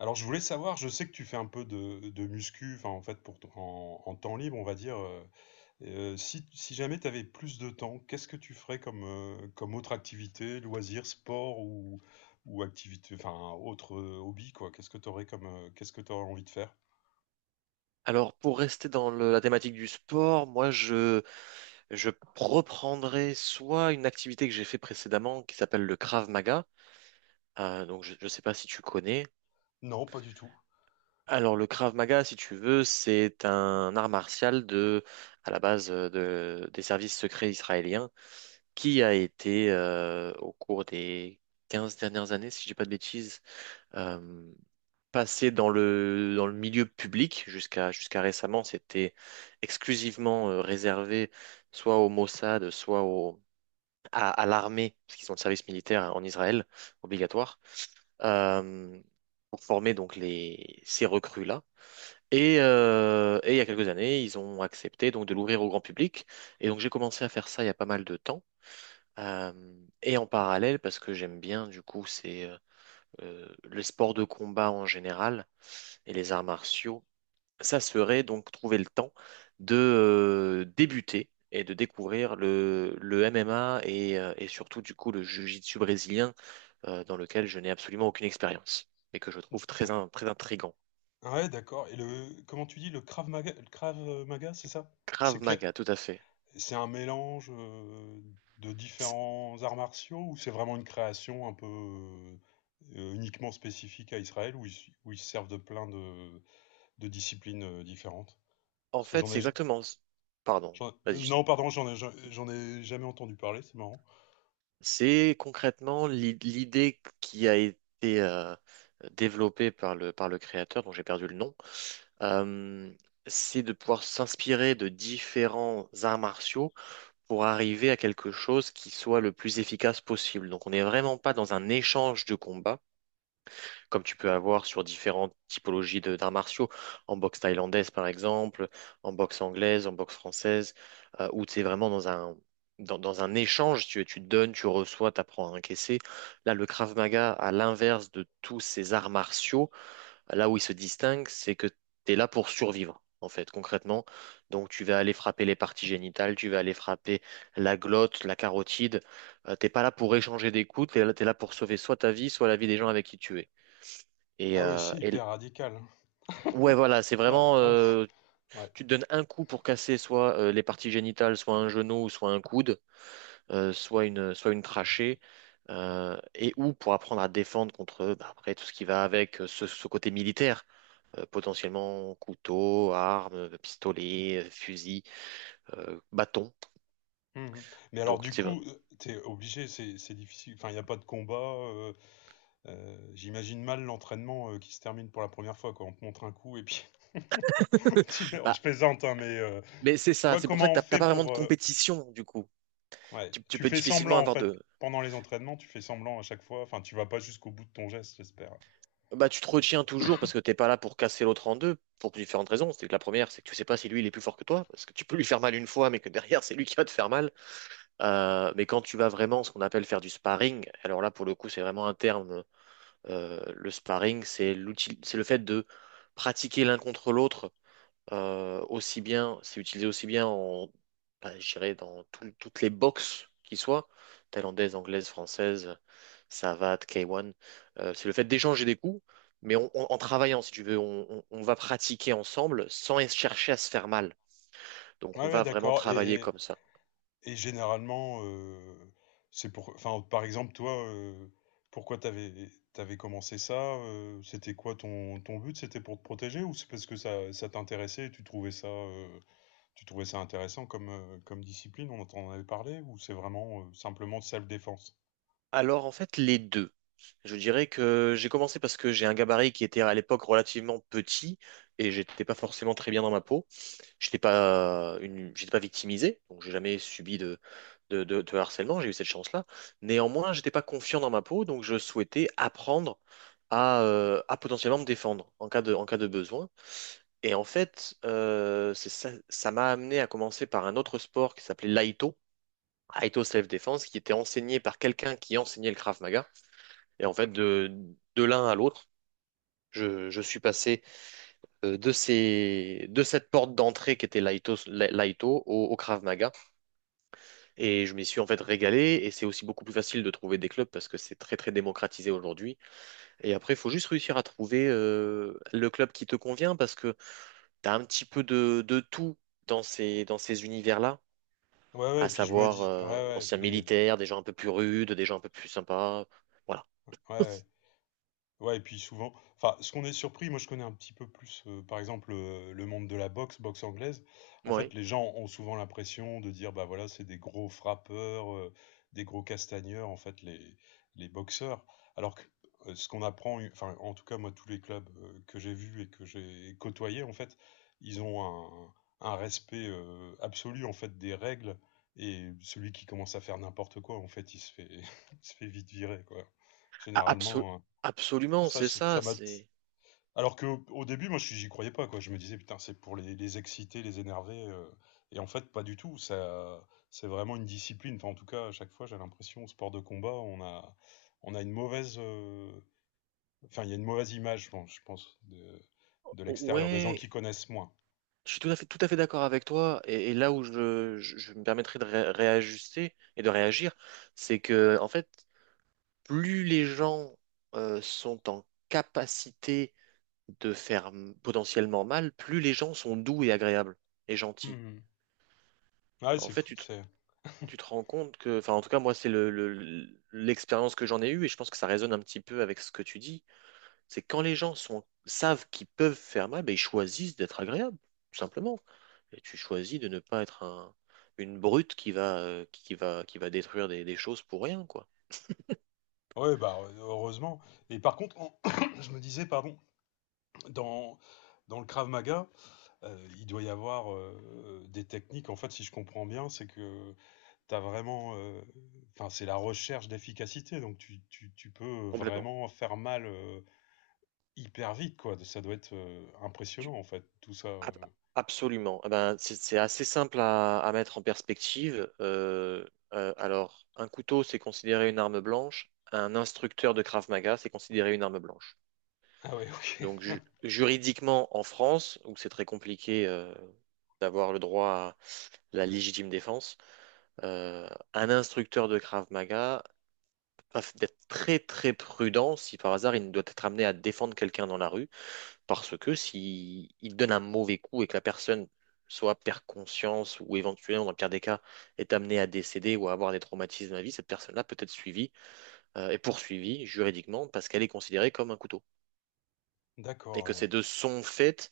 Alors, je voulais savoir, je sais que tu fais un peu de muscu, enfin, en fait, pour en temps libre, on va dire. Si, si jamais tu avais plus de temps, qu'est-ce que tu ferais comme, comme autre activité, loisir, sport ou activité, enfin, autre hobby, quoi? Qu'est-ce que tu aurais comme, qu'est-ce que tu aurais envie de faire? Alors, pour rester dans la thématique du sport, moi, je reprendrai soit une activité que j'ai fait précédemment qui s'appelle le Krav Maga. Donc, je ne sais pas si tu connais. Non, pas du tout. Alors, le Krav Maga, si tu veux, c'est un art martial de, à la base des services secrets israéliens qui a été au cours des 15 dernières années, si je dis pas de bêtises, euh, passé dans le milieu public. Jusqu'à récemment, c'était exclusivement réservé soit au Mossad, soit à l'armée, parce qu'ils ont le service militaire hein, en Israël obligatoire, euh, pour former donc ces recrues-là. Et il y a quelques années, ils ont accepté donc de l'ouvrir au grand public. Et donc j'ai commencé à faire ça il y a pas mal de temps. Euh, et en parallèle, parce que j'aime bien du coup, c'est le sport de combat en général et les arts martiaux, ça serait donc trouver le temps de débuter et de découvrir le MMA et surtout du coup le jiu-jitsu brésilien, dans lequel je n'ai absolument aucune expérience et que je trouve Ah, très intriguant. ouais, d'accord. Et le, comment tu dis, le Krav Maga, c'est ça? C'est Krav que- Maga, tout à fait. C'est un mélange de C'est- différents arts martiaux, ou c'est vraiment une création un peu uniquement spécifique à Israël où ils se servent de plein de disciplines différentes? En Parce que fait, j'en c'est ai, exactement... Pardon, j'en- vas-y. Non, pardon, j'en ai jamais entendu parler, c'est marrant. C'est concrètement l'idée qui a été développée par le créateur, dont j'ai perdu le nom. euh, c'est de pouvoir s'inspirer de différents arts martiaux pour arriver à quelque chose qui soit le plus efficace possible. Donc on n'est vraiment pas dans un échange de combat, comme tu peux avoir sur différentes typologies de d'arts martiaux, en boxe thaïlandaise par exemple, en boxe anglaise, en boxe française, où tu es vraiment dans un échange, tu donnes, tu reçois, tu apprends à encaisser. Là, le Krav Maga, à l'inverse de tous ces arts martiaux, là où il se distingue, c'est que tu es là pour survivre, en fait, concrètement. Donc, tu vas aller frapper les parties génitales, tu vas aller frapper la glotte, la carotide. T'es pas là pour échanger des coups, t'es là pour sauver soit ta vie, soit la vie des gens avec qui tu es. Et, Ah ouais, euh, c'est et l- hyper radical. ouais, voilà, c'est Ouais, vraiment, ah, ouf, euh, ouais. tu te donnes un coup pour casser soit les parties génitales, soit un genou, soit un coude, soit une trachée. Et ou pour apprendre à défendre contre, bah, après, tout ce qui va avec ce côté militaire, potentiellement couteau, arme, pistolet, fusil, bâton. Mhm. Mais alors Donc, du c'est vrai. coup, t'es obligé, c'est difficile. Enfin, il n'y a pas de combat. J'imagine mal l'entraînement qui se termine pour la première fois, quoi. On te montre un coup et puis tu meurs. Je Bah, plaisante, hein, mais mais c'est tu ça, vois c'est pour ça comment que on t'as fait pas vraiment de pour. Compétition, du coup. Ouais. Tu Tu peux fais difficilement semblant, en avoir fait. de... Pendant les entraînements, tu fais semblant à chaque fois. Enfin, tu vas pas jusqu'au bout de ton geste, j'espère. Bah, tu te retiens toujours parce que t'es pas là pour casser l'autre en deux, pour différentes raisons. C'est que la première, c'est que tu sais pas si lui, il est plus fort que toi, parce que tu peux lui faire mal une fois, mais que derrière, c'est lui qui va te faire mal. Mais quand tu vas vraiment, ce qu'on appelle faire du sparring, alors là, pour le coup, c'est vraiment un terme. Le sparring, c'est l'outil, c'est le fait de pratiquer l'un contre l'autre. Aussi bien, c'est utilisé aussi bien en, bah, je dirais dans toutes les boxes qui soient, thaïlandaises, anglaises, françaises, Savate, K1. C'est le fait d'échanger des coups, mais en travaillant, si tu veux, on va pratiquer ensemble sans chercher à se faire mal. Ouais, Donc on ouais, va vraiment d'accord. travailler comme ça. Et généralement, c'est pour. Enfin, par exemple, toi, pourquoi t'avais commencé ça? C'était quoi ton but? C'était pour te protéger, ou c'est parce que ça t'intéressait et tu trouvais ça intéressant comme, comme discipline? On en avait parlé, ou c'est vraiment simplement de self-défense? Alors, en fait, les deux. Je dirais que j'ai commencé parce que j'ai un gabarit qui était à l'époque relativement petit et j'étais pas forcément très bien dans ma peau. J'étais pas victimisé, donc j'ai jamais subi de harcèlement, j'ai eu cette chance-là. Néanmoins, j'étais pas confiant dans ma peau, donc je souhaitais apprendre à potentiellement me défendre en cas de besoin. Et en fait, c'est ça, ça m'a amené à commencer par un autre sport qui s'appelait l'Aïto, Aïto Self Defense, qui était enseigné par quelqu'un qui enseignait le Krav Maga. Et en fait, de, de l'un à l'autre, je suis passé de cette porte d'entrée qui était Laito, au Krav Maga. Et je m'y suis en fait régalé. Et c'est aussi beaucoup plus facile de trouver des clubs parce que c'est très très démocratisé aujourd'hui. Et après, il faut juste réussir à trouver le club qui te convient parce que tu as un petit peu de tout dans ces univers-là, Ouais, ouais, et à puis je me savoir dis, ouais, ouais, anciens les, ouais, militaires, des gens un peu plus rudes, des gens un peu plus sympas. Voilà. ouais. Ouais, et puis souvent, enfin, ce qu'on est surpris, moi je connais un petit peu plus, par exemple, le monde de la boxe, boxe anglaise. En Oui. fait, les gens ont souvent l'impression de dire, bah voilà, c'est des gros frappeurs, des gros castagneurs, en fait, les boxeurs. Alors que ce qu'on apprend, enfin, en tout cas, moi, tous les clubs que j'ai vus et que j'ai côtoyés, en fait, ils ont un respect absolu, en fait, des règles. Et celui qui commence à faire n'importe quoi, en fait, il se fait, il se fait vite virer, quoi. Généralement. Absolument, c'est Ça ça. m'a. C'est. Alors que au début, moi, j'y croyais pas, quoi. Je me disais, putain, c'est pour les exciter, les énerver. Et en fait, pas du tout. Ça, c'est vraiment une discipline. Enfin, en tout cas, à chaque fois, j'ai l'impression, au sport de combat, on a une mauvaise. Enfin, il y a une mauvaise image, je pense, Oh, de l'extérieur, des gens ouais, qui connaissent moins. je suis tout à fait d'accord avec toi. Et, là où je me permettrai de réajuster et de réagir, c'est que, en fait, plus les gens sont en capacité de faire potentiellement mal, plus les gens sont doux et agréables et gentils. Mhm. Ouais, En c'est fait, fou. tu te, C'est. tu te rends compte que, enfin, en tout cas, moi, c'est l'expérience que j'en ai eue, et je pense que ça résonne un petit peu avec ce que tu dis. C'est quand les gens sont, savent qu'ils peuvent faire mal, ben, ils choisissent d'être agréables, tout simplement. Et tu choisis de ne pas être une brute qui va détruire des choses pour rien, quoi. Ouais, bah, heureusement. Et par contre, en- je me disais, pardon, dans, dans le Krav Maga. Il doit y avoir, des techniques en fait, si je comprends bien, c'est que tu as vraiment, enfin, c'est la recherche d'efficacité, donc tu peux Complètement. vraiment faire mal, hyper vite, quoi. Ça doit être, impressionnant Tu- en fait tout ça, heu? ab- Absolument. Eh ben, c'est assez simple à mettre en perspective. Alors, un couteau, c'est considéré une arme blanche. Un instructeur de Krav Maga, c'est considéré une arme blanche. Ah ouais, Donc, OK. Juridiquement, en France, où c'est très compliqué, d'avoir le droit à la légitime défense, euh, un instructeur de Krav Maga va d'être très très prudent si par hasard il doit être amené à défendre quelqu'un dans la rue, parce que si il donne un mauvais coup et que la personne soit perd conscience ou éventuellement dans le pire des cas est amenée à décéder ou à avoir des traumatismes à la vie, cette personne-là peut être suivie et poursuivie juridiquement parce qu'elle est considérée comme un couteau et D'accord, que ces ouais. deux sont faites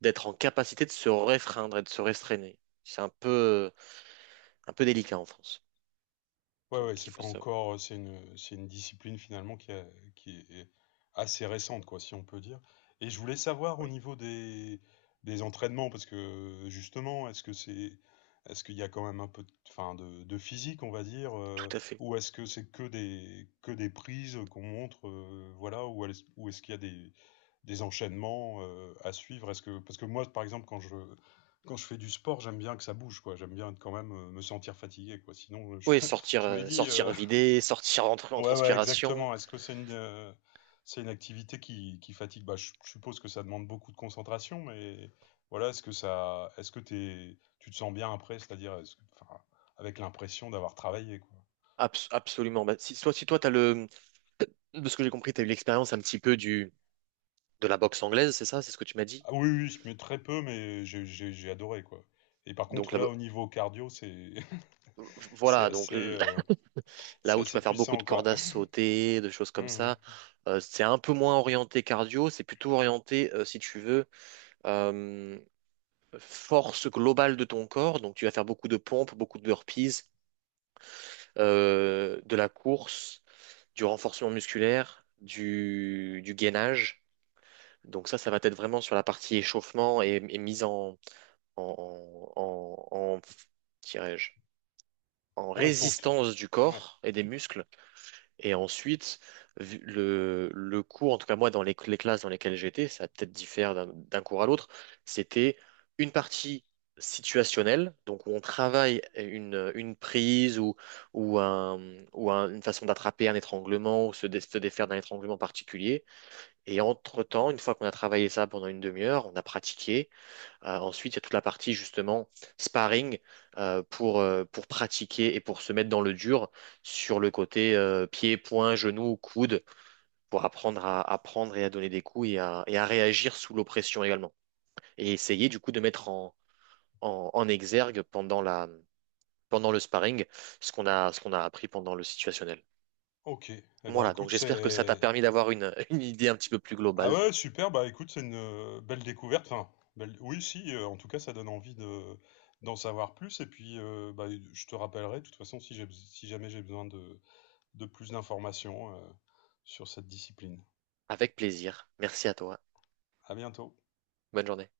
d'être en capacité de se réfreindre et de se restreindre. C'est un peu délicat en France, Ouais, ouais, donc il c'est pas faut savoir. encore, c'est une discipline finalement qui est assez récente, quoi, si on peut dire. Et je voulais savoir au Oui, niveau des entraînements, parce que justement, est-ce que c'est, est-ce qu'il y a quand même un peu, de, enfin, de physique, on va dire, tout à fait. ou est-ce que c'est que des prises qu'on montre, voilà, ou est-ce qu'il y a des enchaînements, à suivre? Est-ce que, parce que moi, par exemple, quand je fais du sport, j'aime bien que ça bouge, quoi. J'aime bien être quand même me sentir fatigué, quoi. Sinon, Oui, sortir, je me euh, dis, sortir vidé, sortir en ouais, ouais, transpiration, exactement. Est-ce que c'est une activité qui fatigue? Bah, je suppose que ça demande beaucoup de concentration, mais voilà, est-ce que ça, est-ce que t'es tu te sens bien après? C'est-à-dire, est-ce que, enfin, avec l'impression d'avoir travaillé, quoi? Absolument. Bah, si, soit si toi, t'as de ce que j'ai compris, tu as eu l'expérience un petit peu du, de la boxe anglaise, c'est ça? C'est ce que tu m'as dit? Ah oui, oui, je mets très peu, mais j'ai adoré, quoi, et par Donc contre, la là, bo- au niveau cardio, c'est c'est voilà, assez, heu, là c'est où tu assez vas faire beaucoup de puissant, cordes quoi. à sauter, de choses comme Mmh. ça, c'est un peu moins orienté cardio, c'est plutôt orienté, si tu veux, euh, force globale de ton corps. Donc tu vas faire beaucoup de pompes, beaucoup de burpees, de la course, du renforcement musculaire, du gainage. Donc ça va être vraiment sur la partie échauffement et mise en, en, en, en- dirais-je, en Ouais, pour tout, résistance du ouais. corps et des muscles. Et ensuite, le cours, en tout cas moi, dans les classes dans lesquelles j'étais, ça peut-être diffère d'un cours à l'autre, c'était une partie situationnelle, donc où on travaille une prise ou, un, une façon d'attraper un étranglement ou se défaire d'un étranglement particulier. Et entre-temps, une fois qu'on a travaillé ça pendant une demi-heure, on a pratiqué. Ensuite, il y a toute la partie justement sparring pour pratiquer et pour se mettre dans le dur sur le côté pied, poing, genou, coude, pour apprendre à prendre et à donner des coups et à réagir sous l'oppression également. Et essayer du coup de mettre en exergue pendant la, pendant le sparring ce qu'on a appris pendant le situationnel. OK. Et ben Voilà, donc écoute, j'espère que ça t'a c'est permis d'avoir une, une idée un petit peu plus ah globale. ouais, super, bah écoute, c'est une belle découverte. Enfin, belle- oui, si, en tout cas, ça donne envie de d'en savoir plus. Et puis, bah, je te rappellerai, de toute façon, si j'ai, si jamais j'ai besoin de plus d'informations, sur cette discipline. Avec plaisir. Merci à toi. À bientôt. Bonne journée.